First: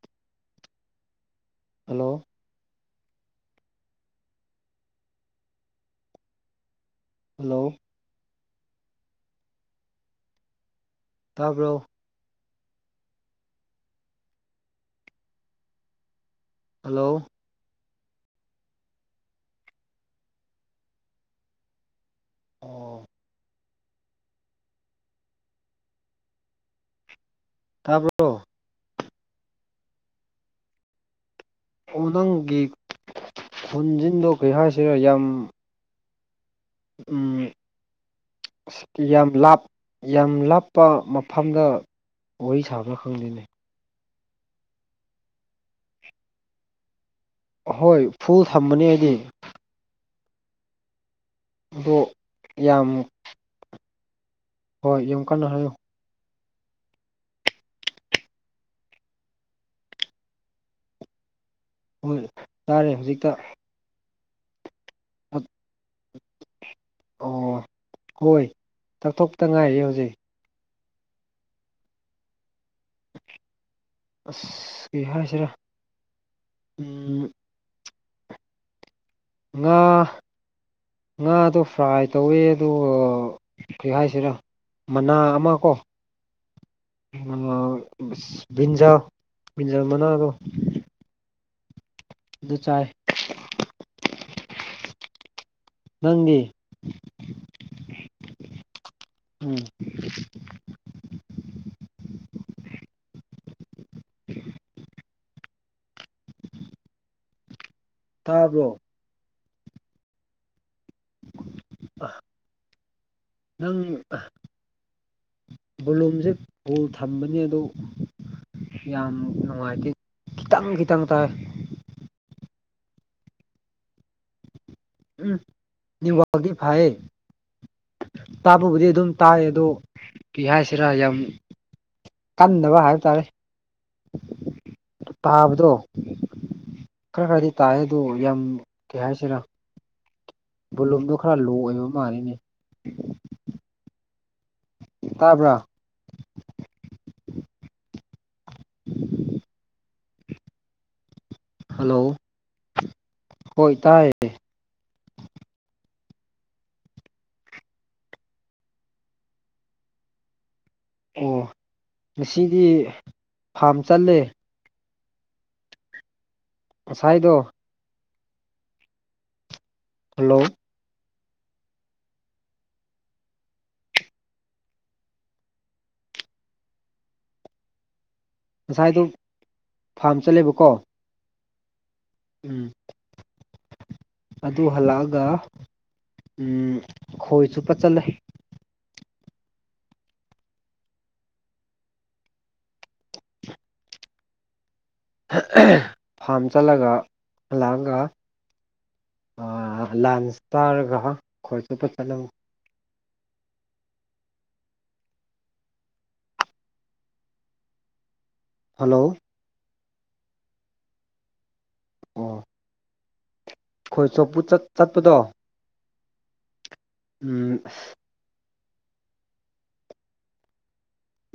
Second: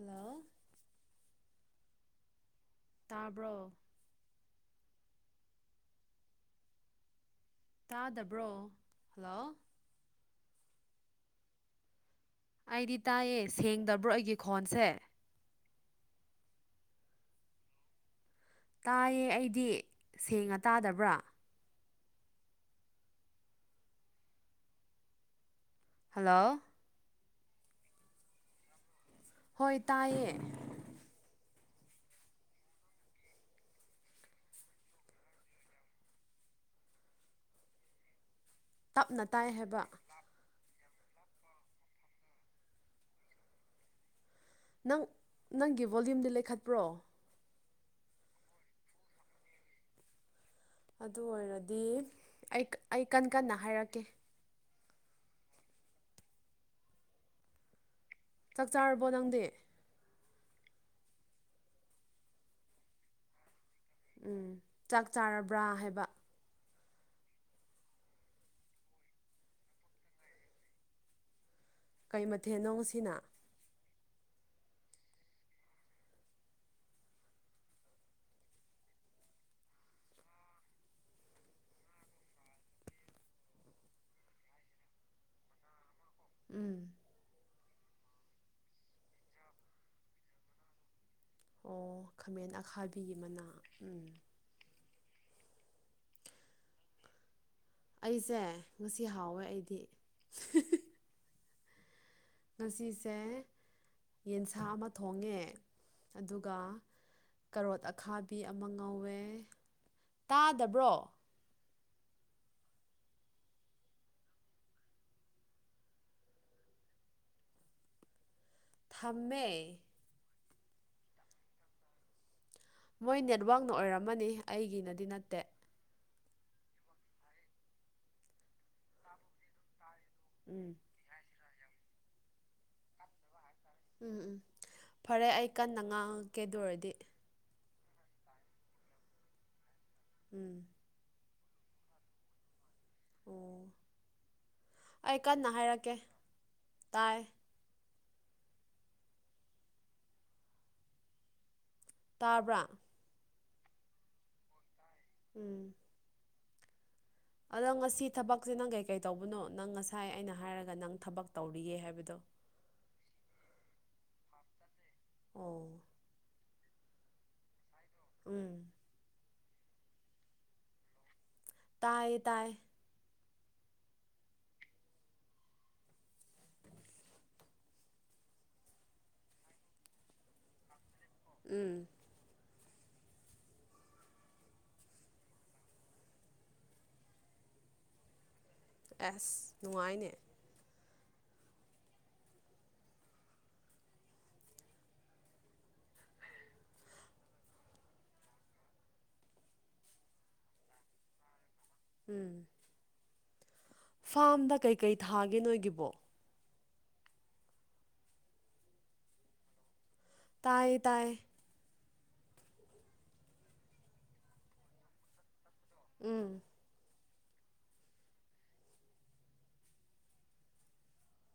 hello hello ꯇꯥꯕ꯭ꯔꯣ hello ꯇꯥꯗꯕ꯭ꯔꯣ hello ꯇꯥꯕ꯭ꯔꯣ ꯑꯩꯗꯤ ꯇꯥꯏꯌꯦ ꯁꯦꯡꯗꯕ꯭ꯔꯣ ꯑꯩꯒꯤ ꯈꯣꯟꯁꯦ ꯍꯜꯂꯣ ꯇꯥꯏꯌꯦ ꯑꯩꯗꯤ ꯁꯦꯡꯅ ꯇꯥꯗꯕ꯭ꯔꯥ ꯑꯣ ꯍꯜꯂꯣ ꯇꯥꯕ꯭ꯔꯣ ꯍꯣꯏ ꯇꯥꯏꯌꯦ ꯅꯪꯒꯤ ꯈꯣꯟꯖꯤꯟꯗꯣ ꯀꯩ ꯍꯥꯏꯁꯤꯔ ꯌꯥꯝ ꯎꯝ ꯑꯁ ꯇꯞꯅ ꯌꯥꯝ ꯇꯥꯏ ꯂꯥꯞ ꯍꯥꯏꯕ ꯌꯥꯝ ꯂꯥꯞꯄ ꯃꯐꯝꯗ ꯋꯥꯔꯤ ꯁꯥꯕ꯭ꯔꯥ ꯈꯪꯗꯦꯅꯦ ꯅꯪ ꯅꯪꯒꯤ ꯚꯣꯂ꯭ꯌꯨꯝꯗꯤ ꯂꯩꯈꯠꯄ꯭ꯔꯣ ꯍꯣꯏ ꯐꯨꯜ ꯊꯝꯕꯅꯦ ꯑꯩꯗꯤ ꯑꯗꯨ ꯑꯣꯏꯔꯗꯤ ꯑꯗꯣ ꯑꯩ ꯌꯥꯝ ꯑꯩ ꯀꯟ ꯀꯟꯅ ꯍꯥꯏꯔꯛꯀꯦ ꯍꯣꯏ ꯌꯥꯝ ꯀꯟꯅ ꯍꯥꯏꯌꯨ ꯆꯥꯛ ꯆꯥꯔꯕꯣ ꯅꯪꯗꯤ ꯍꯣꯏ ꯆꯥꯔꯦ ꯍꯧꯖꯤꯛꯇ ꯎꯝ ꯆꯥꯛ ꯆꯥꯔꯕ꯭ꯔꯥ ꯍꯥꯏꯕ ꯑꯣ ꯍꯣꯏ ꯆꯥꯛ ꯇꯣꯛꯇ ꯉꯥꯏꯔꯤ ꯍꯧꯖꯤꯛ ꯀꯩ ꯃꯊꯦꯜꯅꯣ ꯉꯁꯤ ꯑꯁ ꯀꯩ ꯍꯥꯏꯁꯤꯔꯥ ꯎꯝ ꯉꯥ ꯉꯥꯗꯣ ꯐ꯭ꯔꯥꯏ ꯇꯧꯋꯦ ꯑꯗꯨꯒ ꯀꯔꯤ ꯍꯥꯏꯁꯤꯔꯥ ꯃꯅꯥ ꯑꯃ ꯀꯣ ꯎꯝ ꯃꯅꯥ ꯕ꯭ꯔꯤꯟꯖꯥꯜ ꯕ꯭ꯔꯤꯟꯖꯥꯜ ꯃꯅꯥꯗꯣ ꯑꯣ ꯈꯥꯃꯦꯟ ꯑꯗꯨ ꯆꯥꯏ ꯑꯈꯥꯕꯤꯒꯤ ꯃꯅꯥ ꯎꯝ ꯅꯪꯗꯤ ꯑꯩꯁꯦ ꯉꯁꯤ ꯍꯥꯎꯋꯦ ꯎꯝ ꯑꯩꯗꯤ ꯉꯁꯤꯁꯦ ꯌꯦꯟꯁꯥ ꯑꯃ ꯊꯣꯡꯉꯦ ꯑꯗꯨꯒ ꯀꯔꯣꯠ ꯑꯈꯥꯕꯤ ꯑꯃ ꯇꯥꯕ꯭ꯔꯣ ꯉꯧꯋꯦ ꯇꯥꯗꯕ꯭ꯔꯣ ꯑꯥ ꯅꯪ ꯚꯣꯂꯨꯝꯁꯦ ꯐꯨꯜ ꯊꯝꯕꯅꯤ ꯑꯗꯨ ꯌꯥꯝ ꯊꯝꯃꯦ ꯅꯨꯡꯉꯥꯏꯇꯦ ꯈꯤꯇꯪ ꯈꯤꯇꯪ ꯇꯥꯏ ꯃꯣꯏ ꯅꯦꯠꯋꯥꯛꯅ ꯑꯣꯏꯔꯝꯃꯅꯤ ꯑꯩꯒꯤ ꯎꯝ ꯅꯦꯠꯋꯥꯔꯛꯇꯤ ꯐꯩ ꯇꯥꯕꯕꯨꯗꯤ ꯑꯗꯨꯝ ꯇꯥꯏ ꯑꯗꯨ ꯀ꯭ꯔꯤ ꯎꯝ ꯍꯥꯏꯁꯤꯔ ꯌꯥꯝ ꯀꯟꯗꯕ ꯍꯥꯏꯕ ꯇꯥꯔꯦ ꯎꯝ ꯎꯝ ꯐꯔꯦ ꯑꯩ ꯇꯥꯕꯗꯣ ꯀꯟꯅ ꯉꯥꯡꯉꯛꯀꯦ ꯑꯗꯨ ꯑꯣꯏꯔꯗꯤ ꯈꯔ ꯈꯔꯗꯤ ꯇꯥꯏ ꯑꯗꯣ ꯌꯥꯝ ꯀꯩ ꯍꯥꯏꯁꯤꯔ ꯎꯝ ꯕꯣꯂꯨꯝꯗꯣ ꯈꯔ ꯂꯣ ꯑꯣꯏꯕ ꯃꯥꯜꯂꯦꯅꯦ ꯑꯣ ꯑꯩ ꯀꯟꯅ ꯇꯥꯕ꯭ꯔꯥ ꯍꯥꯏꯔꯛꯀꯦ ꯇꯥꯏ [inaudible] ꯍꯜꯂꯣ ꯇꯥꯕ꯭ꯔꯥ ꯍꯣꯏ ꯇꯥꯏ ꯎꯝ ꯑꯗꯣ ꯉꯁꯤ ꯊꯕꯛꯁꯦ ꯅꯪ ꯀꯩ ꯀꯩ ꯇꯧꯕꯅꯣ ꯅꯪ ꯉꯁꯥꯏ ꯑꯩꯅ ꯍꯥꯏꯔꯒ ꯅꯪ ꯊꯕꯛ ꯑꯣ ꯇꯧꯔꯤꯌꯦ ꯍꯥꯏꯕꯗꯣ ꯉꯁꯤꯗꯤ ꯐꯥꯝ ꯆꯠꯂꯦ ꯑꯣ ꯉꯁꯥꯏꯗꯣ ꯎꯝ ꯍꯜꯂꯣ ꯇꯥꯏ ꯇꯥꯏ ꯉꯁꯥꯏꯗꯣ ꯐꯥꯔꯝ ꯆꯠꯂꯦꯕꯀꯣ ꯎꯝ ꯎꯝ ꯑꯗꯨ ꯍꯜꯂꯛꯑꯒ ꯎꯝ ꯈꯣꯏ ꯆꯣꯞꯄ ꯆꯠꯂꯦ ꯑꯁ ꯅꯨꯡꯉꯥꯏꯅꯦ ꯐꯥꯝ ꯆꯠꯂꯒ ꯍꯥꯜꯂꯥꯛꯑꯒ ꯑ ꯂꯥꯟꯁ ꯆꯥꯔꯒ ꯈꯣꯏ ꯆꯣꯞꯄ ꯆꯠꯂꯦ ꯐꯥꯝꯗ ꯀꯩꯀꯩ ꯊꯥꯒꯦ ꯅꯣꯏꯒꯤꯕꯣ ꯍꯜꯂꯣ ꯇꯥꯏꯌꯦ ꯇꯥꯏꯌꯦ ꯑꯣ ꯈꯣꯏ ꯆꯣꯞꯄ ꯆꯠ ꯆꯠꯄꯗꯣ ꯎꯝ ꯎꯝ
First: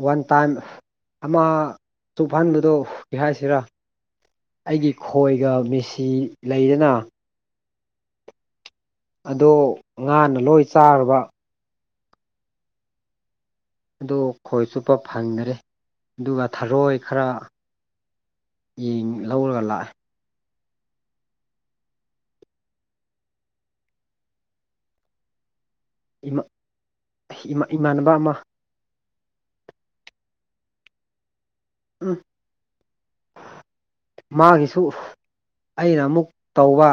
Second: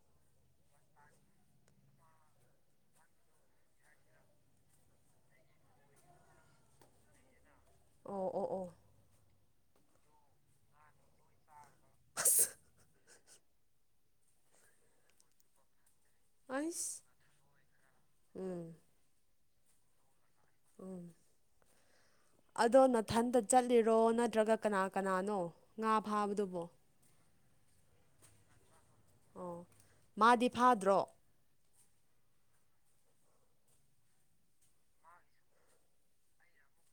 ꯋꯥꯟ ꯇꯥꯏꯝ ꯑꯃ ꯆꯣꯞꯍꯟꯕꯗꯣ ꯀꯩ ꯍꯥꯏꯁꯤꯔꯥ ꯑꯩꯒꯤ ꯈꯣꯏꯒ ꯃꯦꯁꯤ ꯂꯩꯗꯅ ꯑꯣ ꯑꯣ ꯑꯣ ꯑꯗꯣ ꯉꯥꯅ ꯂꯣꯏ ꯆꯥꯔꯕ ꯑꯁ ꯑꯗꯨ ꯈꯣꯏ ꯆꯣꯞꯄ ꯐꯪꯗ꯭ꯔꯦ ꯑꯗꯨꯒ ꯊꯔꯣꯏ ꯑꯩꯁ ꯈꯔ ꯎꯝ ꯌꯦꯡ ꯂꯧꯔꯒ ꯂꯥꯛꯑꯦ ꯎꯝ ꯑꯗꯣ ꯅꯊꯟꯇ ꯆꯠꯂꯤꯔꯣ ꯅꯠꯇ꯭ꯔꯒ ꯀꯅꯥ ꯀꯅꯥꯅꯣ ꯉꯥ ꯏꯃꯥ ꯐꯥꯕꯗꯨꯕꯣ ꯏꯃꯥꯟꯅꯕ ꯑꯃ ꯑꯣ ꯃꯥꯗꯤ ꯐꯥꯗ꯭ꯔꯣ ꯎꯝ ꯃꯥꯒꯤꯁꯨ ꯑꯩꯅ ꯑꯃꯨꯛ ꯇꯧꯕ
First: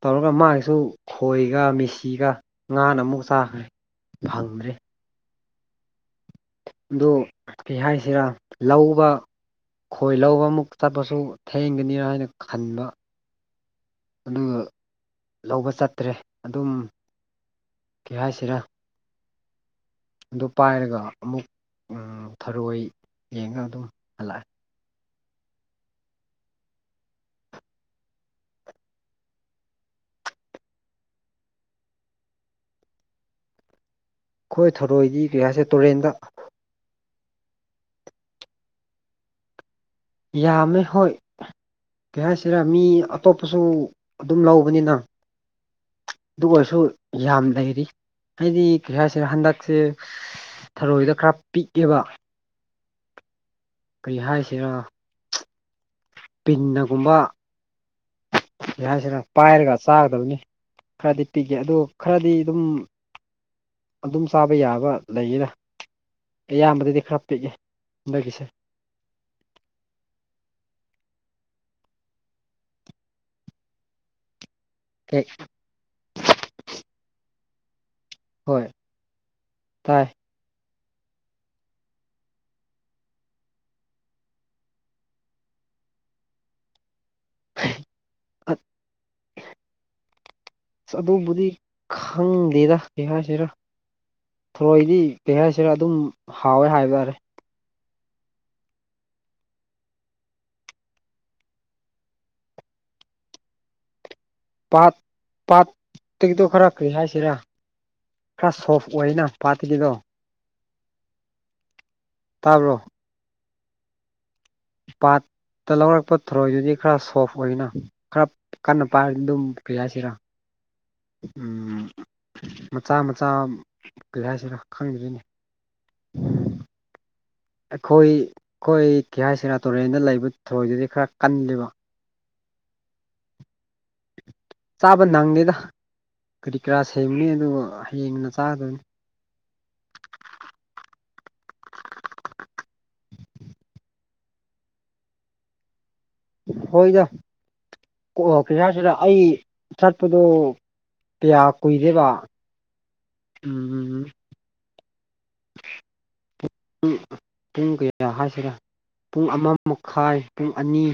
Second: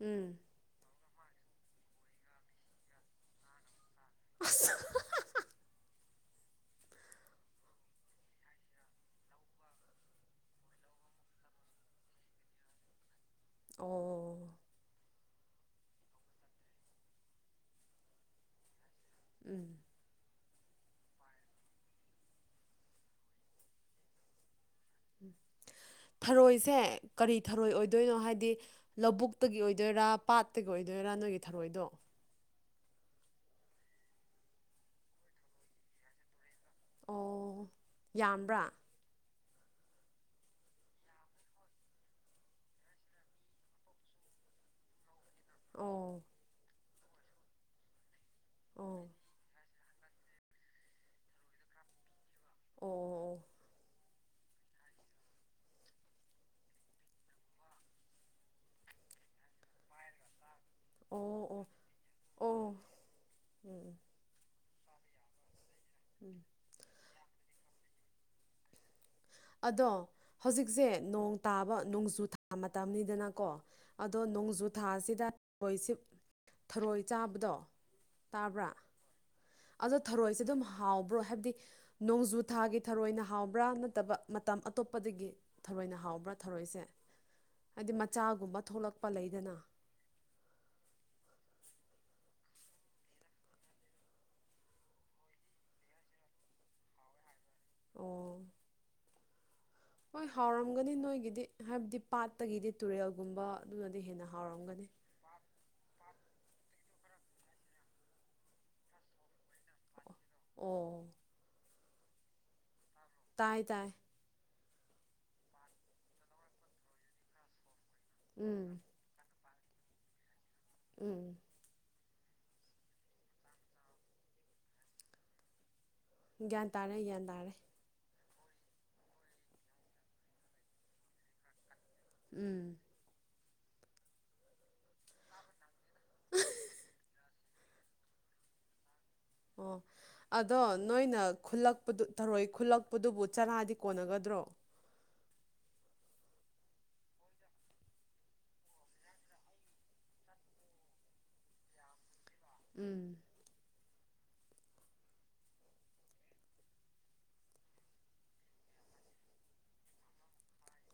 ꯇꯧꯔꯒ ꯎꯝ ꯃꯥꯒꯤꯁꯨ ꯈꯣꯏꯒ ꯃꯦꯁꯤꯒ ꯉꯥꯅ ꯑꯃꯨꯛ ꯆꯥꯈ꯭ꯔꯦ ꯐꯪꯗ꯭ꯔꯦ ꯑꯁ ꯑꯗꯨ ꯀꯩ ꯍꯥꯏꯁꯤꯔꯥ ꯂꯧꯕ ꯈꯣꯏ ꯂꯧꯕ ꯑꯃꯨꯛ ꯆꯠꯄꯁꯨ ꯊꯦꯡꯒꯅꯤ ꯍꯥꯏꯅ ꯈꯟꯕ ꯑꯣ ꯑꯗꯨꯒ ꯂꯧꯕ ꯆꯠꯇ꯭ꯔꯦ ꯑꯗꯨꯝ ꯀꯩ ꯍꯥꯏꯁꯤꯔꯥ ꯎꯝ ꯑꯗꯨ ꯄꯥꯏꯔꯒ ꯑꯃꯨꯛ ꯊꯔꯣꯏ ꯌꯦꯡꯉ ꯑꯗꯨꯝ ꯍꯜꯂꯛꯑꯦ ꯊꯔꯣꯏꯁꯦ ꯀꯔꯤ ꯊꯔꯣꯏ ꯑꯣꯏꯗꯣꯏꯅꯣ ꯍꯥꯏꯗꯤ ꯂꯧꯕꯨꯛꯇꯒꯤ ꯑꯣꯏꯗꯣꯏꯔꯥ ꯄꯥꯠꯇꯒꯤ ꯑꯣꯏꯗꯣꯏꯔꯥ ꯅꯣꯏꯒꯤ ꯊꯔꯣꯏꯗꯣ ꯑꯩꯈꯣꯏ ꯊꯧꯔꯣꯏꯗꯤ ꯀꯩ ꯍꯥꯏꯁꯤꯔ ꯇꯨꯔꯦꯟꯗ ꯑꯣ ꯌꯥꯝꯕ꯭ꯔꯥ ꯌꯥꯝꯃꯦ ꯍꯣꯏ ꯀꯩ ꯍꯥꯏꯁꯤꯔꯥ ꯃꯤ ꯑꯇꯣꯞꯄꯁꯨ ꯑꯗꯨꯝ ꯂꯧꯕꯅꯤꯅ ꯑꯣ ꯑꯗꯨ ꯑꯣꯏꯔꯁꯨ ꯌꯥꯝ ꯂꯩꯔꯤ ꯍꯥꯏꯗꯤ ꯀꯔꯤ ꯑꯣ ꯍꯥꯏꯁꯤꯔꯥ ꯍꯟꯗꯛꯁꯦ ꯊꯔꯣꯏꯗ ꯈꯔ ꯄꯤꯛꯑꯦꯕ ꯑꯣ ꯑꯣ ꯀꯔꯤ ꯍꯥꯏꯁꯤꯔ ꯄꯤꯟꯅꯒꯨꯝꯕ ꯀꯩ ꯍꯥꯏꯁꯤꯅ ꯄꯥꯏꯔꯒ ꯆꯥꯒꯗꯕꯅꯤ ꯑꯣ ꯈꯔꯗꯤ ꯑꯣ ꯄꯤꯛꯑꯦ ꯑꯣ ꯑꯗꯨ ꯈꯔꯗꯤ ꯑꯗꯨꯝ ꯑꯣ ꯎꯝ ꯑꯗꯨꯝ ꯆꯥꯕ ꯌꯥꯕ ꯂꯩꯌꯦꯅ ꯎꯝ ꯑꯌꯥꯝꯕꯗꯗꯤ ꯈꯔ ꯄꯤꯛꯑꯦ ꯍꯟꯗꯛꯀꯤꯁꯦ ꯑꯗꯣ ꯍꯧꯖꯤꯛꯁꯦ ꯅꯣꯡ ꯇꯥꯕ ꯅꯣꯡꯖꯨ ꯊꯥ ꯃꯇꯝꯅꯤꯗꯅꯀꯣ ꯑꯗꯣ ꯅꯣꯡꯖꯨꯊꯥꯁꯤꯗ ꯀꯦꯛ ꯊꯔꯣꯏꯁꯤ ꯊꯔꯣꯏ ꯆꯥꯕꯗꯣ ꯍꯣꯏ ꯇꯥꯕ꯭ꯔꯥ ꯑꯗꯣ ꯇꯥꯏ ꯊꯔꯣꯏꯁꯦ ꯑꯗꯨꯝ ꯍꯥꯎꯕ꯭ꯔꯣ ꯍꯥꯏꯕꯗꯤ ꯅꯣꯡꯖꯨ ꯊꯥꯒꯤ ꯊꯔꯣꯏꯅ ꯍꯥꯎꯕ꯭ꯔꯥ ꯅꯠꯇꯕ ꯃꯇꯝ ꯑꯇꯣꯞꯄꯗꯒꯤ ꯊꯔꯣꯏꯅ ꯍꯥꯎꯕ꯭ꯔꯥ ꯊꯔꯣꯏꯁꯦ ꯍꯥꯏꯗꯤ ꯃꯆꯥꯒꯨꯝꯕ ꯊꯣꯛꯂꯛꯄ ꯂꯩꯗꯅ ꯑꯗꯨꯕꯨꯗꯤ ꯈꯪꯗꯦꯗ ꯀꯩ ꯍꯥꯏꯁꯤꯔ ꯊꯔꯣꯏꯗꯤ ꯀꯩ ꯍꯥꯏꯁꯤꯔ ꯑꯗꯨꯝ ꯍꯥꯎꯋꯦ ꯍꯥꯏꯕ ꯌꯥꯔꯦ ꯑꯣ ꯍꯣꯏ ꯍꯥꯎꯔꯝꯒꯅꯤ ꯅꯣꯏꯒꯤꯗꯤ ꯍꯥꯏꯕꯗꯤ ꯄꯥꯠꯇꯒꯤꯗꯤ ꯇꯨꯔꯦꯜꯒꯨꯝꯕ ꯑꯗꯨꯅꯗꯤ ꯍꯦꯟꯅ ꯍꯥꯎꯔꯝꯒꯅꯤ ꯄꯥꯥꯠ ꯄꯥꯥꯠ ꯈꯔ ꯀꯔꯤ ꯍꯥꯏꯁꯤꯔꯥ ꯈꯔ ꯁꯣꯐ ꯑꯣꯏꯅ ꯄꯥꯇꯒꯤꯗꯣ ꯑꯣ ꯇꯥꯕ꯭ꯔꯣ ꯇꯥꯏ ꯇꯥꯏ ꯄꯥꯠꯇ ꯂꯧꯔꯛꯄ ꯊꯔꯣꯏꯗꯨꯗꯤ ꯈꯔ ꯁꯣꯐ ꯑꯣꯏꯅ ꯈꯔ ꯎꯝ ꯀꯟꯅ [unintelligible] ꯑꯗꯨꯝ ꯀꯔꯤ ꯍꯥꯏꯁꯤꯔꯥ ꯎꯝ ꯃꯆꯥ ꯃꯆꯥ ꯀꯩ ꯍꯥꯏꯁꯤꯔꯥ ꯈꯪꯗ꯭ꯔꯦꯅꯦ ꯒ꯭ꯌꯥꯟ ꯇꯥꯔꯦ ꯒ꯭ꯌꯥꯟ ꯇꯥꯔꯦ ꯑꯩꯈꯣꯏ ꯑꯩꯈꯣꯏ ꯀꯩ ꯍꯥꯏꯁꯤꯔꯥ ꯇꯨꯔꯦꯟꯗ ꯂꯩꯕ ꯊꯔꯣꯏꯗꯨꯗꯤ ꯈꯔ ꯀꯜꯂꯤꯕ ꯎꯝ ꯆꯥꯕ ꯅꯪꯗꯦꯗ ꯀꯔꯤ ꯀꯔꯥ ꯁꯦꯡꯕꯅꯤ ꯑꯗꯨꯒ ꯍꯌꯦꯡꯅ ꯆꯥꯒꯗꯕꯅꯤ ꯑꯣ ꯑꯗꯣ ꯅꯣꯏꯅ ꯈꯨꯜꯂꯛꯄꯗꯨ ꯊꯔꯣꯏ ꯈꯨꯜꯂꯛꯄꯗꯨꯕꯨ ꯆꯔꯥꯗꯤ ꯀꯣꯟꯅꯒꯗ꯭ꯔꯣ ꯍꯣꯏꯗ ꯀꯣ ꯀꯩ ꯍꯥꯏꯁꯤꯔꯥ ꯑꯩ ꯆꯠꯄꯗꯣ ꯄꯌꯥ ꯀꯨꯏꯔꯦꯕ ꯎꯝ ꯎꯝꯃꯝ ꯄꯨꯡ ꯀꯌꯥ ꯍꯥꯏꯁꯤꯔ ꯄꯨꯡ ꯑꯃ ꯃꯈꯥꯏ ꯄꯨꯡ ꯑꯅꯤ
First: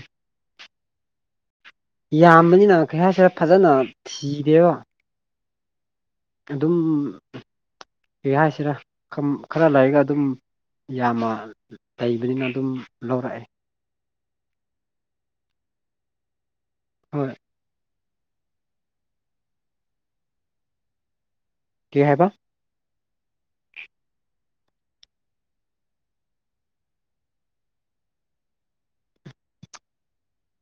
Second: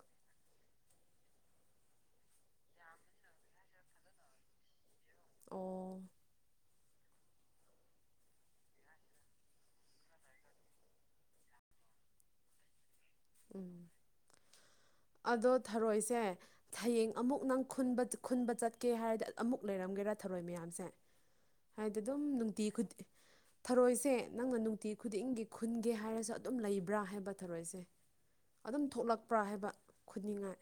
ꯌꯥꯝꯕꯅꯤꯅ ꯀꯩ ꯍꯥꯏꯁꯤꯔ ꯐꯥꯖꯅ ꯊꯤꯗꯦꯕ ꯑꯣ ꯑꯗꯨꯝ ꯀꯩ ꯍꯥꯏꯁꯤꯔ ꯈꯝ ꯈꯔ ꯂꯩꯔꯒ ꯑꯗꯨꯝ ꯌꯥꯝꯃꯥ ꯂꯩꯕꯅꯤꯅ ꯑꯗꯨꯝ ꯂꯧꯔꯛꯑꯦ ꯎꯝ ꯑꯗꯣ ꯊꯔꯣꯏꯁꯦ ꯍꯌꯦꯡ ꯍꯣꯏ ꯑꯃꯨꯛ ꯅꯪ ꯈꯨꯟꯕ ꯆꯠ ꯈꯨꯟꯕ ꯆꯠꯀꯦ ꯍꯥꯏꯔꯗꯤ ꯑꯃꯨꯛ ꯂꯩꯔꯝꯒꯦꯔꯥ ꯊꯔꯣꯏ ꯃꯌꯥꯝꯁꯦ ꯍꯥꯏꯗꯤ ꯀꯩ ꯑꯗꯨꯝ ꯍꯥꯏꯕ ꯅꯨꯡꯇꯤ ꯈꯨꯗꯤꯡ ꯊꯔꯣꯏꯁꯦ ꯅꯪꯅ ꯅꯨꯡꯇꯤ ꯈꯨꯗꯤꯡꯒꯤ ꯈꯨꯟꯒꯦ ꯍꯥꯏꯔꯁꯨ ꯑꯗꯨꯝ ꯂꯩꯕ꯭ꯔꯥ ꯍꯥꯏꯕ ꯊꯔꯣꯏꯁꯦ ꯑꯗꯨꯝ ꯊꯣꯛꯂꯛꯄ꯭ꯔꯥ ꯍꯥꯏꯕ ꯈꯨꯅꯤꯡꯉꯥꯏ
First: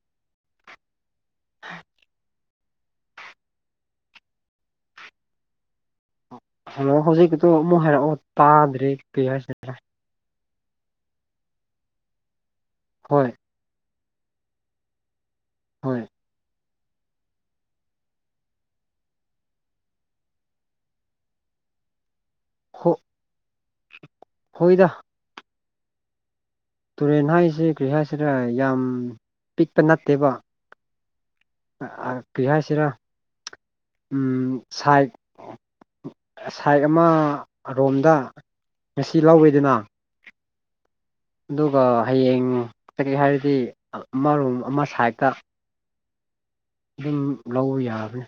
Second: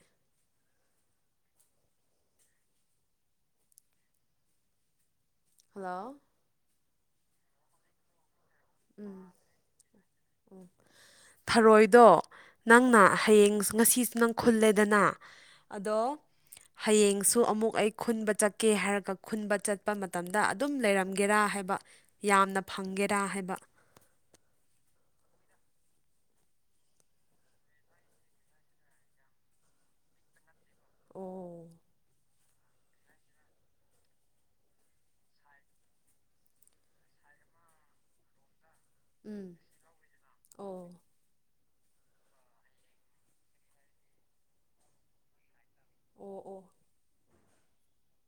ꯍꯜꯂꯣ ꯍꯜꯂꯣ ꯍꯧꯖꯤꯛꯀꯤꯗꯣ ꯑꯃꯨꯛ ꯍꯥꯏꯔꯛꯑꯣ ꯇꯥꯗ꯭ꯔꯦ ꯀꯩ ꯍꯥꯏꯁꯤ [unintelligible] ꯊꯔꯣꯏꯗꯣ ꯅꯪꯅ ꯍꯣꯏ ꯍꯌꯦꯡ ꯉꯁꯤꯁꯨ ꯅꯪ ꯈꯨꯜꯂꯦꯗꯅ ꯑꯗꯣ ꯍꯣꯏ ꯍꯌꯦꯡꯁꯨ ꯑꯃꯨꯛ ꯑꯩ ꯈꯨꯟꯕ ꯆꯠꯀꯦ ꯍꯥꯏꯔꯒ ꯈꯨꯟꯕ ꯆꯠꯄ ꯃꯇꯝꯗ ꯑꯗꯨꯝ ꯂꯩꯔꯝꯒꯦꯔꯥ ꯍꯥꯏꯕ ꯌꯥꯝꯅ ꯍꯣ ꯐꯪꯒꯦꯔꯥ ꯍꯥꯏꯕ ꯍꯣꯏꯗ ꯇꯨꯔꯦꯟ ꯍꯥꯏꯁꯦ ꯀꯔꯤ ꯍꯥꯏꯁꯤꯔ ꯌꯥꯝ ꯄꯤꯛꯄ ꯅꯠꯇꯦꯕ ꯑꯣ ꯑꯥ ꯀꯔꯤ ꯍꯥꯏꯁꯤꯔ ꯎꯝ ꯁꯥꯏꯠ ꯁꯥꯏꯠ ꯑꯃ ꯔꯣꯝꯗ ꯉꯁꯤ ꯎꯝ ꯂꯧꯋꯦꯗꯅ ꯑꯣ ꯑꯗꯨꯒ ꯍꯌꯦꯡ ꯆꯠꯀꯦ ꯍꯥꯏꯔꯗꯤ ꯑꯃꯔꯣꯝ ꯑꯃ ꯁꯥꯏꯠꯇ ꯑꯣ ꯑꯣ ꯑꯗꯨꯝ ꯂꯧꯕ ꯌꯥꯕꯅꯦ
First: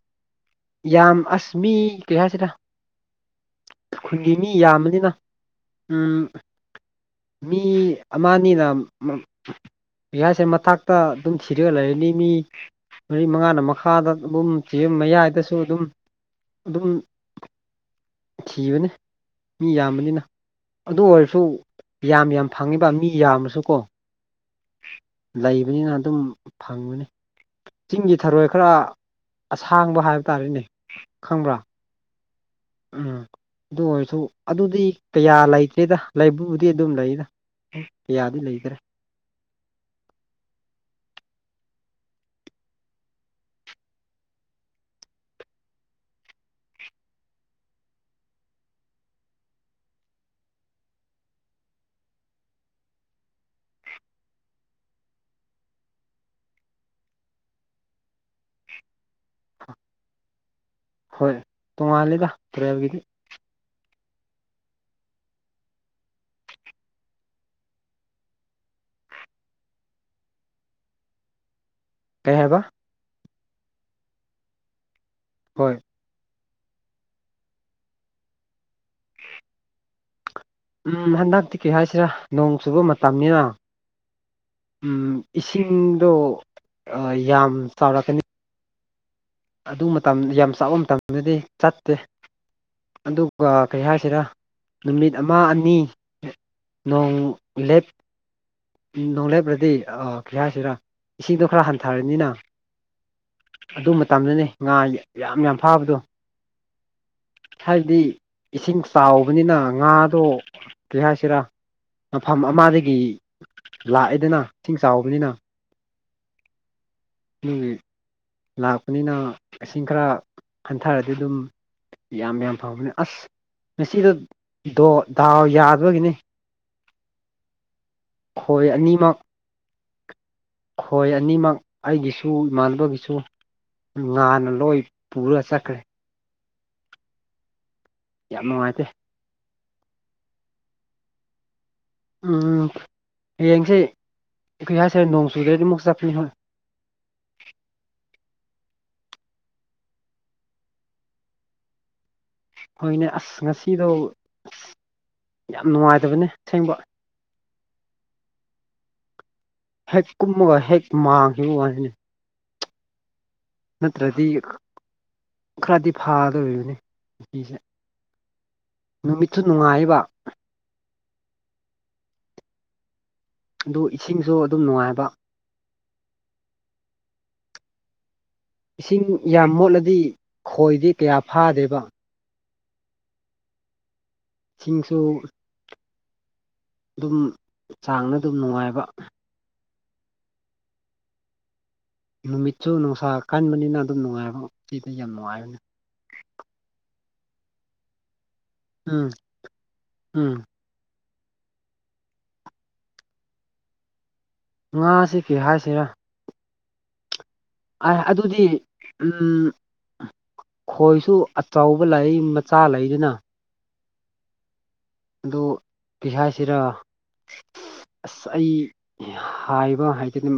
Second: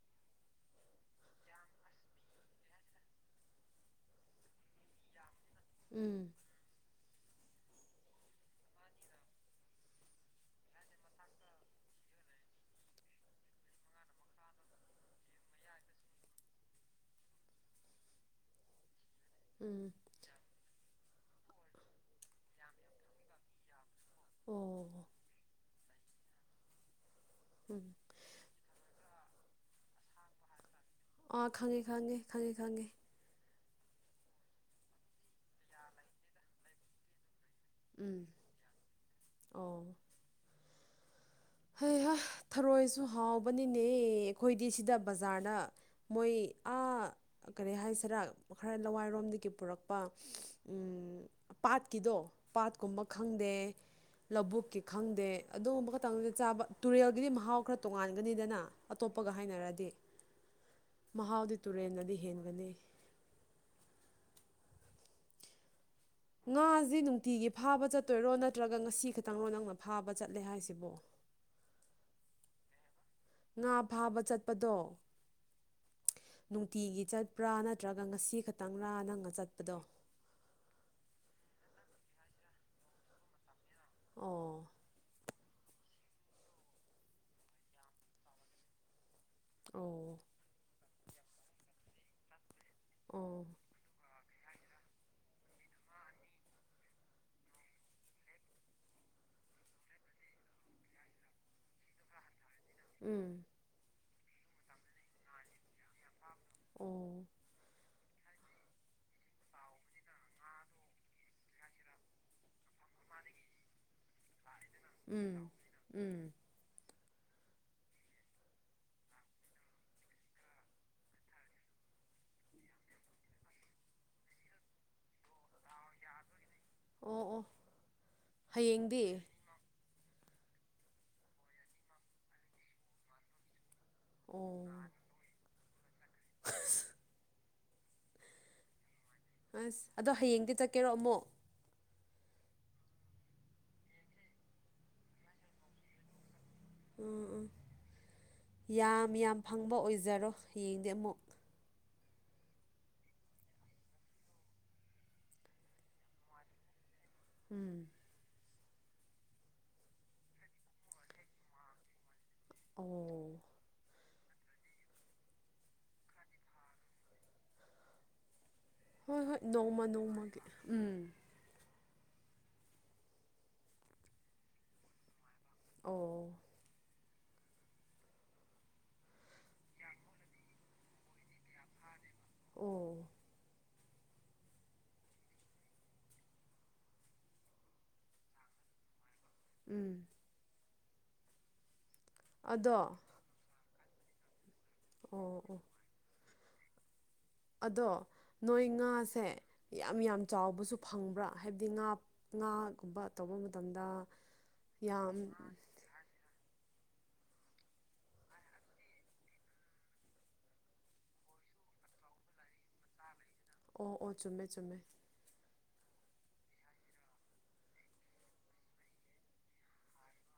ꯌꯥꯝ ꯑꯁ ꯃꯤ ꯀꯩꯍꯥꯏꯁꯤꯔ ꯈꯨꯟꯒꯤ ꯃꯤ ꯌꯥꯝꯕꯅꯤꯅ ꯎꯝ ꯃꯤ ꯑꯃꯅꯤꯅ ꯀꯩ ꯍꯥꯏꯁꯤꯔ ꯃꯊꯛꯇ ꯑꯗꯨꯝ ꯊꯤꯔꯒ ꯂꯩꯔꯅꯤ ꯃꯤ ꯃꯔꯤ ꯃꯉꯥꯅ ꯃꯈꯥꯗ ꯑꯗꯨꯝ ꯊꯤꯕ ꯃꯌꯥꯏꯗꯁꯨ ꯑꯗꯨꯝ ꯑꯗꯨꯝ ꯊꯤꯕꯅꯦ ꯃꯤ ꯎꯝ ꯌꯥꯝꯕꯅꯤꯅ ꯑꯗꯨ ꯑꯣꯏꯔꯁꯨ ꯌꯥꯝ ꯌꯥꯝ ꯐꯪꯉꯦꯕ ꯃꯤ ꯌꯥꯝꯃꯁꯨꯀꯣ ꯑꯣ ꯂꯩꯕꯅꯤꯅ ꯑꯗꯨꯝ ꯐꯪꯕꯅꯦ ꯎꯝ ꯆꯤꯡꯒꯤ ꯊꯔꯣꯏ ꯈꯔ ꯑꯁꯥꯡꯕ ꯍꯥꯏꯕ ꯇꯥꯔꯦꯅꯦ ꯑꯥ ꯈꯪꯕ꯭ꯔꯥ ꯈꯪꯉꯦ ꯈꯪꯉꯦ ꯈꯪꯉꯦ ꯈꯪꯉꯦ ꯎꯝ ꯑꯗꯨ ꯑꯣꯏꯔꯁꯨ ꯑꯗꯨꯗꯤ ꯀꯌꯥ ꯂꯩꯇ꯭ꯔꯦꯗ ꯂꯩꯕꯕꯨꯗꯤ ꯑꯗꯨꯝ ꯂꯩꯗ ꯎꯝ ꯀꯌꯥꯗꯤ ꯂꯩꯇ꯭ꯔꯦ ꯑꯣ ꯍꯩ ꯍꯥ ꯊꯔꯣꯏꯁꯨ ꯍꯥꯎꯕꯅꯤꯅꯦ ꯑꯩꯈꯣꯏꯗꯤ ꯁꯤꯗ ꯕꯖꯥꯔꯗ ꯃꯣꯏ ꯑꯥ ꯀꯔꯤ ꯍꯥꯏꯁꯤꯔ ꯈꯔ ꯂꯋꯥꯏꯔꯣꯝꯗꯒꯤ ꯄꯨꯔꯛꯄ ꯎꯝ ꯄꯥꯠꯀꯤꯗꯣ ꯄꯥꯠꯀꯨꯝꯕ ꯈꯪꯗꯦ ꯂꯧꯕꯨꯛꯀꯤ ꯈꯪꯗꯦ ꯑꯗꯨꯒꯨꯝꯕ ꯈꯇꯪ ꯆꯥꯕ ꯇꯨꯔꯦꯜꯒꯤꯗꯤ ꯃꯍꯥꯎ ꯈꯔ ꯇꯣꯡꯉꯥꯟꯒꯅꯤꯗꯅ ꯑꯇꯣꯞꯄꯒ ꯍꯥꯏꯅꯔꯗꯤ ꯍꯣꯏ ꯃꯍꯥꯎꯗꯤ ꯇꯨꯔꯦꯜꯅꯗꯤ ꯇꯣꯡꯉꯥꯜꯂꯤꯗ ꯍꯦꯟꯒꯅꯤ ꯇꯨꯔꯦꯜꯒꯤꯗꯤ ꯉꯥꯖꯦ ꯅꯨꯡꯇꯤꯒꯤ ꯐꯥꯕ ꯆꯠꯇꯣꯏꯔꯣ ꯅꯠꯇ꯭ꯔꯒ ꯉꯁꯤ ꯈꯇꯪꯔꯣ ꯅꯪꯅ ꯐꯥꯕ ꯆꯠꯂꯦ ꯍꯥꯏꯁꯤꯕꯣ ꯀꯩ ꯍꯥꯏꯕ ꯉꯥ ꯐꯥꯕ ꯆꯠꯄꯗꯣ ꯍꯣꯏ ꯅꯨꯡꯇꯤꯒꯤ ꯆꯠꯄ꯭ꯔꯥ ꯅꯠꯇ꯭ꯔꯒ ꯉꯁꯤ ꯈꯛꯇꯪꯔꯥ ꯅꯪꯅ ꯆꯠꯄꯗꯣ ꯎꯝ ꯍꯟꯗꯛꯇꯤ ꯀꯩ ꯍꯥꯏꯁꯤꯔꯥ ꯅꯣꯡ ꯆꯨꯕ ꯃꯇꯝꯅꯤꯅ ꯑꯣ ꯎꯝ ꯏꯁꯤꯡꯗꯣ ꯑ ꯌꯥꯝ ꯆꯥꯎꯔꯛꯀꯅꯤ ꯑꯗꯨ ꯃꯇꯝ ꯑꯣ ꯌꯥꯝ ꯆꯥꯎꯕ ꯃꯇꯝꯗꯗꯤ ꯆꯠꯇꯦ ꯑꯣ ꯑꯗꯨꯒ ꯀꯩ ꯍꯥꯏꯁꯤꯔꯥ ꯅꯨꯃꯤꯠ ꯑꯃ ꯑꯅꯤ ꯅꯣꯡ ꯂꯦꯞ ꯅꯣꯡ ꯂꯦꯞꯔꯗꯤ ꯑ ꯀ꯭ꯔꯤ ꯍꯥꯏꯁꯤꯔ ꯏꯁꯤꯡꯗꯣ ꯈꯔ ꯍꯟꯊꯔꯅꯤꯅ ꯎꯝ ꯑꯗꯨ ꯃꯇꯝꯗꯅꯤ ꯉꯥ ꯌꯥꯝ ꯌꯥꯝ ꯐꯥꯕꯗꯣ ꯑꯣ ꯍꯥꯏꯕꯗꯤ ꯏꯁꯤꯡ ꯆꯥꯎꯕꯅꯤꯅ ꯉꯥꯗꯣ ꯀꯩ ꯍꯥꯏꯁꯤꯔꯥ ꯃꯐꯝ ꯑꯃꯗꯒꯤ ꯂꯥꯛꯑꯦꯗꯅ ꯏꯁꯤꯡ ꯆꯥꯎꯕꯅꯤꯅ ꯎꯝ ꯎꯝ ꯑꯗꯨꯒꯤ ꯂꯥꯛꯄꯅꯤꯅ ꯏꯁꯤꯡ ꯈꯔ ꯍꯟꯊꯔꯗꯤ ꯑꯗꯨꯝ ꯌꯥꯝ ꯌꯥꯝ ꯐꯕꯅꯦ ꯑꯁ ꯉꯁꯤꯗ ꯗꯣ ꯗꯥꯎ ꯌꯥꯕꯒꯤꯅꯤ ꯑꯣ ꯑꯣ ꯈꯣꯏ ꯍꯌꯦꯡꯗꯤ ꯑꯅꯤꯃꯛ ꯈꯣꯏ ꯑꯅꯤꯃꯛ ꯑꯩꯒꯤꯁꯨ ꯏꯃꯥꯟꯅꯕꯒꯤꯁꯨ ꯉꯥꯟꯅ ꯂꯣꯏ ꯑꯣ ꯄꯨꯔꯥ ꯆꯠꯈꯔꯦ [unintelligible] ꯌꯥꯝ ꯅꯨꯡꯉꯥꯏꯇꯦ ꯑꯁ ꯑꯗꯣ ꯍꯌꯦꯡꯗꯤ ꯆꯠꯀꯦꯔꯣ ꯑꯃꯨꯛ ꯎꯝ ꯍꯌꯦꯡꯁꯦ ꯀ꯭ꯔꯤ ꯍꯥꯏꯁꯤꯔꯥ ꯅꯣꯡ ꯆꯨꯗꯥꯗꯤ ꯑꯃꯨꯛ ꯆꯠꯄꯅꯤ ꯈꯣꯏ ꯎꯝ ꯎꯝ ꯌꯥꯝ ꯌꯥꯝ ꯐꯪꯕ ꯑꯣꯏꯖꯔꯣ ꯍꯌꯦꯡꯗꯤ ꯑꯃꯨꯛ ꯍꯣꯏꯅꯦ ꯑꯁ ꯉꯁꯤꯗꯣ ꯌꯥꯝ ꯅꯨꯡꯉꯥꯏꯇꯕꯅꯦ ꯑꯁꯦꯡꯕ ꯎꯝ ꯍꯦꯛ ꯀꯨꯝꯃꯒ ꯍꯦꯛ ꯃꯥꯡꯈꯤꯕ ꯋꯥꯅꯤꯅꯦ ꯑꯣ ꯅꯠꯇ꯭ꯔꯗꯤ ꯈꯔꯗꯤ ꯐꯥꯗꯣꯔꯤꯕꯅꯤ ꯉꯁꯤꯁꯦ ꯍꯣꯏ ꯅꯨꯃꯤꯠꯁꯨ ꯍꯣꯏ ꯅꯣꯡꯃ ꯅꯨꯡꯉꯥꯏꯕ ꯅꯣꯡꯃꯒꯤ ꯎꯝ ꯑꯗꯨ ꯏꯁꯤꯡꯁꯨ ꯑꯗꯨꯝ ꯅꯨꯡꯉꯥꯏꯕ ꯑꯣ꯬꯬꯬ ꯏꯁꯤꯡ ꯌꯥꯝ ꯃꯣꯠꯂꯗꯤ ꯈꯣꯏꯗꯤ ꯀꯌꯥ ꯐꯥꯗꯦꯕ ꯑꯣ ꯁꯤꯡꯁꯨ ꯑꯗꯨꯝ ꯆꯥꯡꯗ ꯑꯗꯨꯝ ꯅꯨꯡꯉꯥꯏꯕ ꯎꯝ ꯅꯨꯃꯤꯠꯁꯨ ꯑꯗꯣ ꯑꯣ ꯅꯨꯡꯁꯥ ꯀꯟꯕꯅꯤꯅ ꯑꯗꯨꯝ ꯅꯨꯡꯉꯥꯏꯕ ꯁꯤꯗꯤ ꯌꯥꯝ ꯑꯣ ꯅꯨꯡꯉꯥꯏꯕꯅꯦ ꯑꯗꯣ ꯅꯣꯏ ꯎꯝ ꯉꯥꯁꯦ ꯌꯥꯝ ꯌꯥꯝ ꯎꯝ ꯆꯥꯎꯕꯁꯨ ꯐꯪꯕ꯭ꯔꯥ ꯍꯥꯏꯕꯗꯤ ꯉꯥ ꯉꯥꯒꯨꯝꯕ ꯇꯧꯕ ꯃꯇꯝꯗ ꯌꯥꯝ ꯉꯥꯁꯦ ꯀꯩ ꯍꯥꯏꯁꯤꯔꯥ ꯑꯩ ꯑꯗꯨꯗꯤ ꯎꯝ ꯈꯣꯏꯁꯨ ꯑꯆꯧꯕ ꯂꯩ ꯃ ꯆꯥ ꯂꯩꯗꯅ ꯑꯣ ꯑꯣ ꯆꯨꯝꯃꯦ ꯆꯨꯝꯃꯦ ꯑꯗꯨ ꯀꯩ ꯍꯥꯏꯁꯤꯔ ꯑꯁ ꯑꯩ ꯍꯥꯏꯕ ꯍꯩꯇꯦꯅꯦ